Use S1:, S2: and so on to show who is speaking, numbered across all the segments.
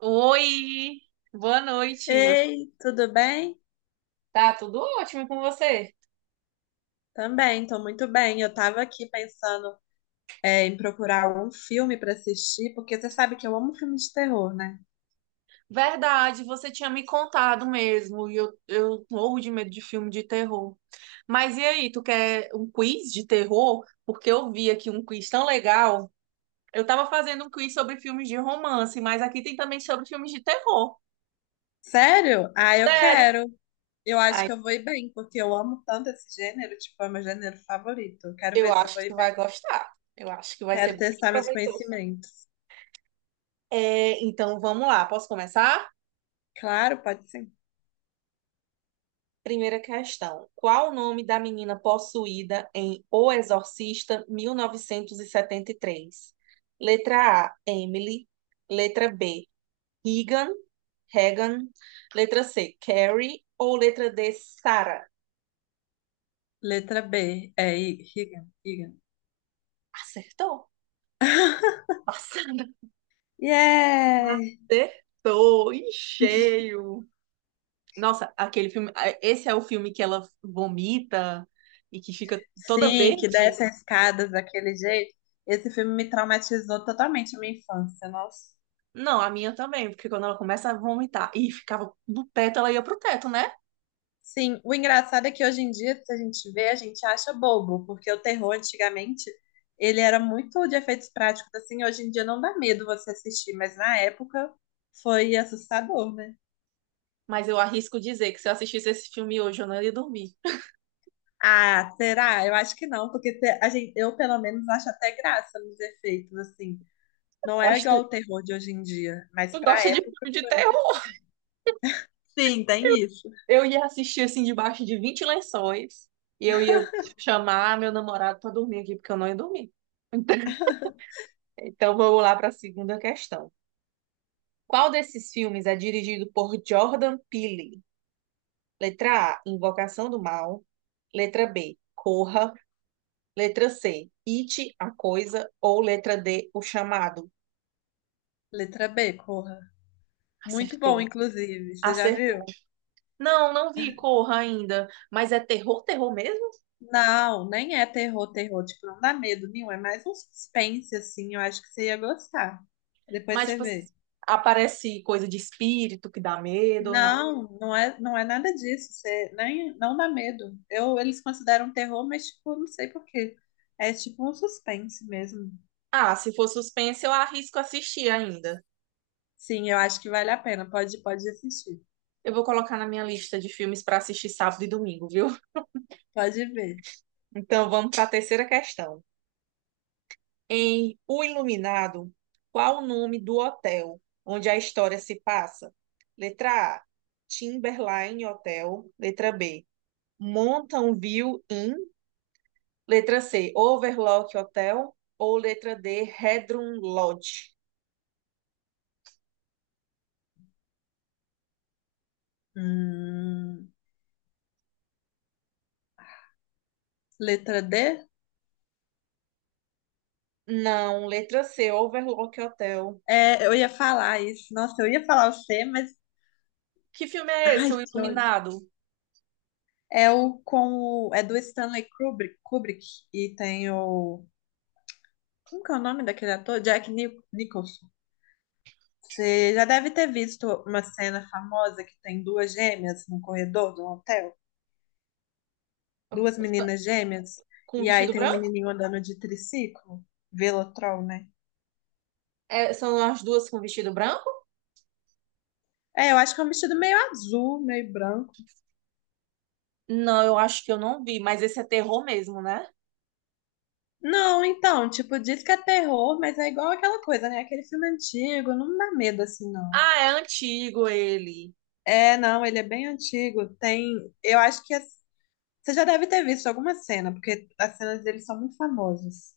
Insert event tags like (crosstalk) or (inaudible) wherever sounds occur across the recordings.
S1: Oi, boa noite.
S2: Ei, tudo bem?
S1: Tá tudo ótimo com você?
S2: Também, tô muito bem. Eu tava aqui pensando, em procurar um filme pra assistir, porque você sabe que eu amo filme de terror, né?
S1: Verdade, você tinha me contado mesmo, e eu morro de medo de filme de terror. Mas e aí, tu quer um quiz de terror? Porque eu vi aqui um quiz tão legal. Eu tava fazendo um quiz sobre filmes de romance, mas aqui tem também sobre filmes de terror.
S2: Sério? Ah, eu
S1: Sério?
S2: quero. Eu acho
S1: Ai,
S2: que eu vou ir bem, porque eu amo tanto esse gênero, tipo, é meu gênero favorito. Eu quero
S1: eu
S2: ver se eu
S1: acho
S2: vou
S1: que
S2: ir
S1: tu
S2: bem.
S1: vai gostar. Eu acho que vai ser
S2: Quero
S1: bem
S2: testar meus
S1: proveitoso.
S2: conhecimentos.
S1: É, então vamos lá, posso começar?
S2: Claro, pode sim.
S1: Primeira questão. Qual o nome da menina possuída em O Exorcista mil novecentos e setenta e três? Letra A, Emily. Letra B, Regan. Regan. Letra C, Carrie. Ou letra D, Sarah?
S2: Letra B, é Higan, Higan.
S1: Acertou?
S2: (laughs)
S1: Nossa,
S2: Yeah!
S1: acertou em cheio. Nossa, aquele filme. Esse é o filme que ela vomita e que fica toda
S2: Sim, que
S1: verde?
S2: desce as escadas daquele jeito. Esse filme me traumatizou totalmente a minha infância, nossa.
S1: Não, a minha também, porque quando ela começa a vomitar e ficava do teto, ela ia pro teto, né?
S2: Sim, o engraçado é que hoje em dia, se a gente vê, a gente acha bobo, porque o terror antigamente, ele era muito de efeitos práticos, assim, hoje em dia não dá medo você assistir, mas na época foi assustador, né?
S1: Mas eu arrisco dizer que se eu assistisse esse filme hoje, eu não ia dormir.
S2: Ah, será? Eu acho que não, porque a gente, eu pelo menos acho até graça nos efeitos, assim. Não
S1: Eu
S2: é
S1: acho que
S2: igual
S1: tu,
S2: o terror de hoje em dia, mas
S1: tu
S2: pra
S1: gosta de
S2: época
S1: filme de
S2: foi muito.
S1: terror.
S2: Sim, tem isso.
S1: Eu ia assistir assim debaixo de 20 lençóis e eu ia chamar meu namorado pra dormir aqui, porque eu não ia dormir. Então vamos lá pra segunda questão. Qual desses filmes é dirigido por Jordan Peele? Letra A, Invocação do Mal. Letra B, Corra. Letra C, it, a coisa, ou letra D, o chamado.
S2: Letra B, Corra. Muito bom,
S1: Acertou.
S2: inclusive. Você já viu?
S1: Acertou. Não, não vi Corra ainda. Mas é terror, terror mesmo?
S2: Não, nem é terror, terror. Tipo, não dá medo nenhum. É mais um suspense, assim. Eu acho que você ia gostar. Depois
S1: Mas,
S2: você
S1: tipo,
S2: vê.
S1: aparece coisa de espírito que dá medo ou não?
S2: Não, não é nada disso. Você nem, não dá medo. Eu, eles consideram terror, mas, tipo, não sei por quê. É tipo um suspense mesmo.
S1: Ah, se for suspense, eu arrisco assistir ainda.
S2: Sim, eu acho que vale a pena. Pode assistir.
S1: Eu vou colocar na minha lista de filmes para assistir sábado e domingo, viu? (laughs)
S2: Pode ver.
S1: Então vamos para a terceira questão. Em O Iluminado, qual o nome do hotel onde a história se passa? Letra A, Timberline Hotel. Letra B, Mountain View Inn. Letra C, Overlock Hotel. Ou letra D, Redrum Lodge.
S2: Hum, letra D?
S1: Não, letra C, Overlock Hotel.
S2: É, eu ia falar isso. Nossa, eu ia falar o C, mas.
S1: Que filme é esse,
S2: Ai,
S1: O
S2: que ódio.
S1: Iluminado?
S2: É o com o, é do Stanley Kubrick, Kubrick e tem o como que é o nome daquele ator? Jack Nicholson. Você já deve ter visto uma cena famosa que tem duas gêmeas num corredor de um hotel, duas meninas gêmeas,
S1: Com
S2: e aí
S1: vestido
S2: tem um
S1: branco?
S2: menininho andando de triciclo, Velotrol, né?
S1: É, são as duas com vestido branco?
S2: É, eu acho que é um vestido meio azul, meio branco.
S1: Não, eu acho que eu não vi, mas esse é terror mesmo, né?
S2: Não, então, tipo, diz que é terror, mas é igual aquela coisa, né? Aquele filme antigo, não dá medo assim, não.
S1: Ah, é antigo ele.
S2: É, não, ele é bem antigo. Tem, eu acho que você já deve ter visto alguma cena, porque as cenas dele são muito famosas.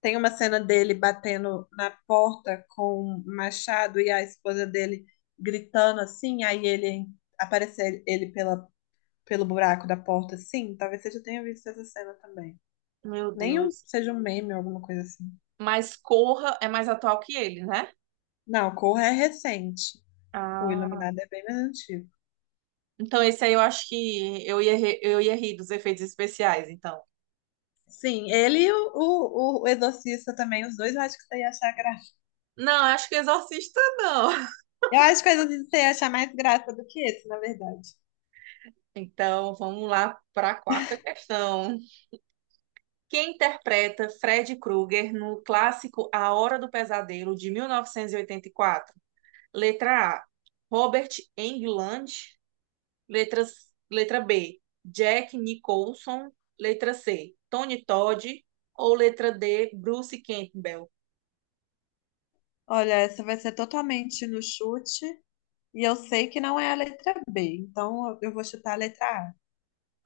S2: Tem uma cena dele batendo na porta com um machado e a esposa dele gritando assim, aí ele aparecer ele pela, pelo buraco da porta assim. Talvez você já tenha visto essa cena também.
S1: Meu
S2: Nem um-
S1: Deus.
S2: seja um meme ou alguma coisa assim.
S1: Mas Corra é mais atual que ele, né?
S2: Não, Corra é recente. O
S1: Ah,
S2: Iluminado é bem mais antigo.
S1: então esse aí eu acho que eu ia rir dos efeitos especiais, então.
S2: Sim, ele e o Exorcista também, os dois eu acho que você ia achar graça.
S1: Não, acho que Exorcista não. (laughs)
S2: Eu acho que o Exorcista você ia achar mais graça do que esse, na verdade.
S1: Então vamos lá para a quarta questão. Quem interpreta Fred Krueger no clássico A Hora do Pesadelo de mil novecentos e oitenta e quatro. Letra A, Robert Englund. Letra B, Jack Nicholson. Letra C, Tony Todd. Ou letra D, Bruce Campbell.
S2: Olha, essa vai ser totalmente no chute, e eu sei que não é a letra B, então eu vou chutar a letra A.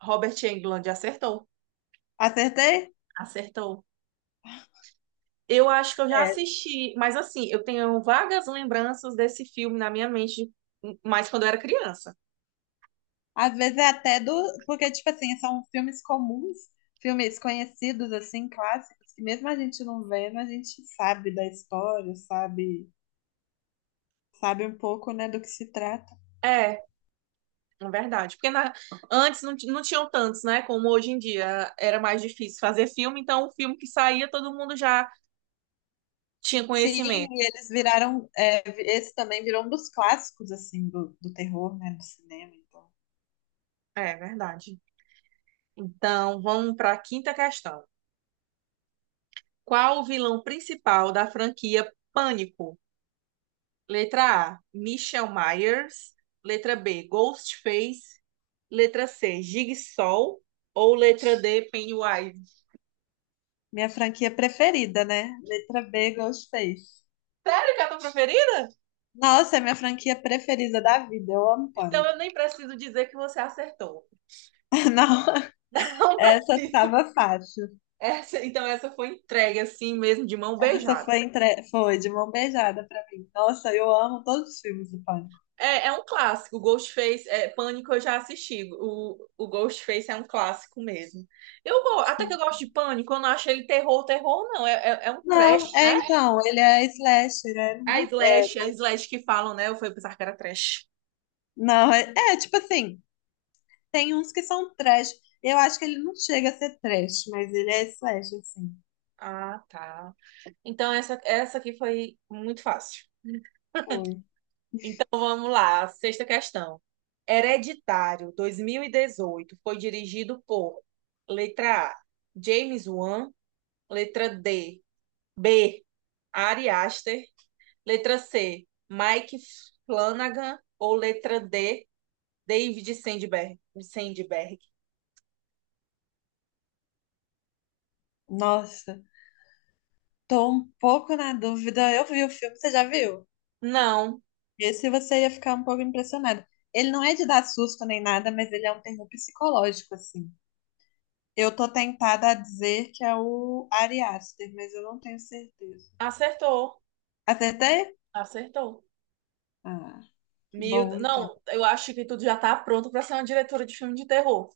S1: Robert Englund acertou.
S2: Acertei?
S1: Acertou. Eu acho que eu já
S2: É.
S1: assisti, mas assim, eu tenho vagas lembranças desse filme na minha mente, mais quando eu era criança.
S2: Às vezes é até do. Porque, tipo assim, são filmes comuns, filmes conhecidos, assim, clássicos, que mesmo a gente não vendo, a gente sabe da história, sabe, sabe um pouco, né, do que se trata.
S1: É, é verdade. Porque antes não, não tinham tantos, né? Como hoje em dia era mais difícil fazer filme, então o filme que saía todo mundo já tinha
S2: Sim,
S1: conhecimento.
S2: e eles viraram. É, esse também virou um dos clássicos, assim, do terror, né, do cinema. Então.
S1: É verdade. Então, vamos para a quinta questão. Qual o vilão principal da franquia Pânico? Letra A, Michelle Myers. Letra B, Ghostface. Letra C, Jigsaw. Ou letra D, Pennywise.
S2: Minha franquia preferida, né? Letra B, Ghostface.
S1: Sério que é a tua preferida?
S2: Nossa, é minha franquia preferida da vida. Eu amo
S1: Então
S2: Pânico.
S1: eu nem preciso dizer que você acertou.
S2: (laughs) Não,
S1: (laughs) Não
S2: essa
S1: preciso.
S2: tava fácil.
S1: Então essa foi entregue assim mesmo, de mão
S2: Essa
S1: beijada.
S2: foi, entre, foi de mão beijada pra mim. Nossa, eu amo todos os filmes do Pânico.
S1: É, é um clássico. Ghostface, é, Pânico eu já assisti. O Ghostface é um clássico mesmo. Eu até que eu
S2: Sim.
S1: gosto de Pânico, eu não acho ele terror, terror, não. É um
S2: Não,
S1: trash,
S2: é
S1: né?
S2: então, ele é slasher, é,
S1: A
S2: não é, é-
S1: slash, a slash que falam, né? Eu fui pensar que era trash.
S2: não, é, tipo assim, tem uns que são trash. Eu acho que ele não chega a ser trash, mas ele é slasher, sim.
S1: Ah, tá. Então essa aqui foi muito fácil.
S2: Foi.
S1: Então vamos lá, sexta questão. Hereditário 2018, foi dirigido por letra A, James Wan, letra B, Ari Aster, letra C, Mike Flanagan. Ou letra D, David Sandberg. Sandberg.
S2: Nossa, tô um pouco na dúvida. Eu vi o filme, você já viu?
S1: Não,
S2: Esse você ia ficar um pouco impressionado. Ele não é de dar susto nem nada, mas ele é um terror psicológico, assim. Eu tô tentada a dizer que é o Ari Aster, mas eu não tenho certeza.
S1: acertou.
S2: Acertei?
S1: Acertou.
S2: Ah, que bom, então.
S1: Não, eu acho que tudo já tá pronto para ser uma diretora de filme de terror.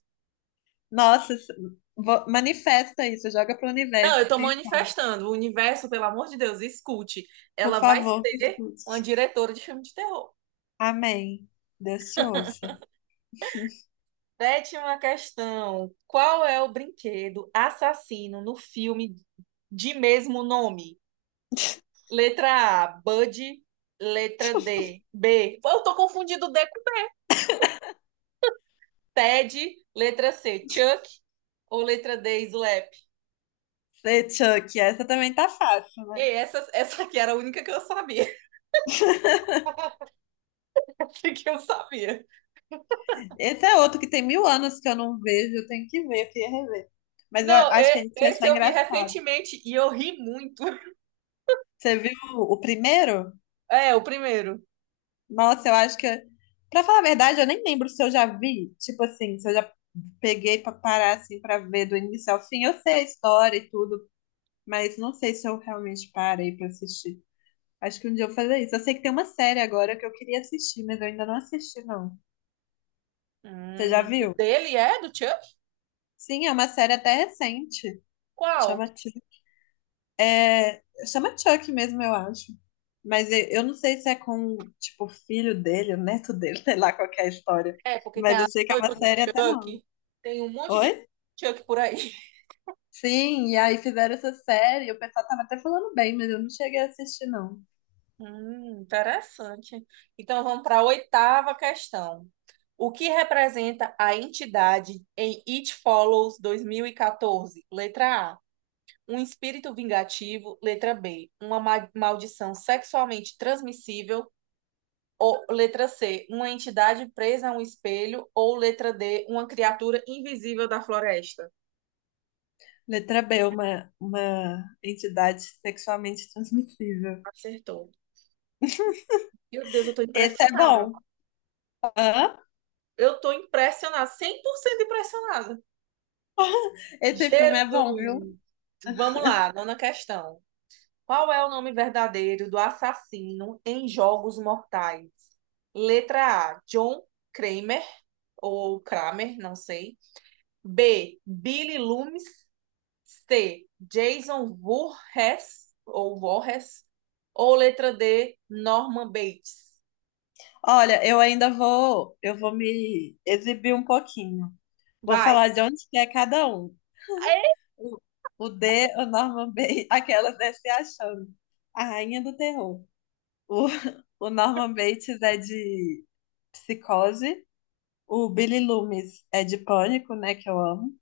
S2: Nossa, manifesta isso, joga pro
S1: Não, eu
S2: universo,
S1: tô
S2: quem sabe?
S1: manifestando. O universo, pelo amor de Deus, escute.
S2: Por
S1: Ela vai
S2: favor, me
S1: ser
S2: escute.
S1: uma diretora de filme de terror.
S2: Amém. Deus te ouça.
S1: Sétima questão. Qual é o brinquedo assassino no filme de mesmo nome? Letra A, Bud. Letra B. Eu tô confundindo D com Ted. Letra C, Chuck. Ou letra D, Slap.
S2: Sei, Chuck, essa também tá fácil, né?
S1: Ei, essa aqui era a única que eu sabia. (laughs) que eu sabia.
S2: Esse é outro que tem mil anos que eu não vejo, eu tenho que ver, eu queria rever. Mas eu
S1: Não,
S2: acho que a gente ia
S1: esse
S2: achar
S1: eu vi
S2: engraçado.
S1: recentemente e eu ri muito.
S2: Você viu o primeiro?
S1: É, o primeiro.
S2: Nossa, eu acho que. Pra falar a verdade, eu nem lembro se eu já vi. Tipo assim, se eu já peguei pra parar assim pra ver do início ao fim. Eu sei a história e tudo, mas não sei se eu realmente parei pra assistir. Acho que um dia eu vou fazer isso. Eu sei que tem uma série agora que eu queria assistir, mas eu ainda não assisti, não. Você já
S1: O
S2: viu?
S1: dele é do Chuck?
S2: Sim, é uma série até recente.
S1: Qual?
S2: Chama, é, chama Chuck mesmo, eu acho. Mas eu não sei se é com, tipo, o filho dele, o neto dele, (laughs) sei lá qual que é a história.
S1: É, porque tem
S2: Mas eu
S1: a
S2: sei que é
S1: noiva
S2: uma
S1: do
S2: série até não.
S1: Chuck. Tem um monte de
S2: Oi?
S1: Chuck por aí.
S2: Sim, e aí fizeram essa série, o pessoal tava até falando bem, mas eu não cheguei a assistir, não.
S1: Interessante. Então vamos para a oitava questão. O que representa a entidade em It Follows 2014? Letra A, um espírito vingativo. Letra B, uma maldição sexualmente transmissível. Ou letra C, uma entidade presa a um espelho. Ou letra D, uma criatura invisível da floresta.
S2: Letra B, uma entidade sexualmente transmissível.
S1: Acertou. Meu Deus, eu tô
S2: Esse é
S1: impressionada.
S2: bom. Hã?
S1: Eu tô impressionada, 100% impressionada.
S2: (laughs) Esse filme
S1: Jesus!
S2: é bom, viu?
S1: Vamos lá, nona questão. Qual é o nome verdadeiro do assassino em Jogos Mortais? Letra A, John Kramer, ou Kramer, não sei. B, Billy Loomis. C, Jason Voorhees, ou Voorhees. Ou letra D, Norman Bates.
S2: Olha, eu ainda vou, eu vou me exibir um pouquinho. Vou
S1: Vai.
S2: falar de onde que é cada um.
S1: É?
S2: O, o D, o Norman Bates, aquelas né, se achando. A rainha do terror. O, (laughs) o Norman Bates é de psicose. O Billy Loomis é de Pânico, né? Que eu amo.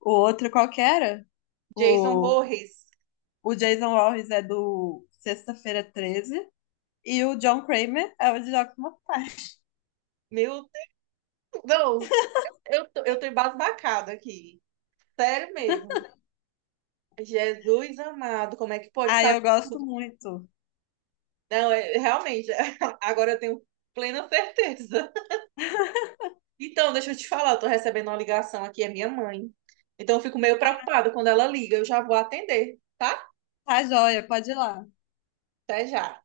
S2: O outro qual que era?
S1: Jason
S2: O,
S1: Voorhees.
S2: o Jason Voorhees é do Sexta-feira 13. E o John Kramer é o de Jogos Mortais.
S1: Meu Deus, não, eu tô embasbacada aqui. Sério mesmo. Jesus amado, como é que pode
S2: Ah, eu
S1: saber?
S2: gosto muito.
S1: Não, realmente, (laughs) agora eu tenho plena certeza. Então, deixa eu te falar, eu tô recebendo uma ligação aqui, é minha mãe. Então, eu fico meio preocupada quando ela liga, eu já vou atender, tá?
S2: Tá joia, pode ir lá.
S1: Até já.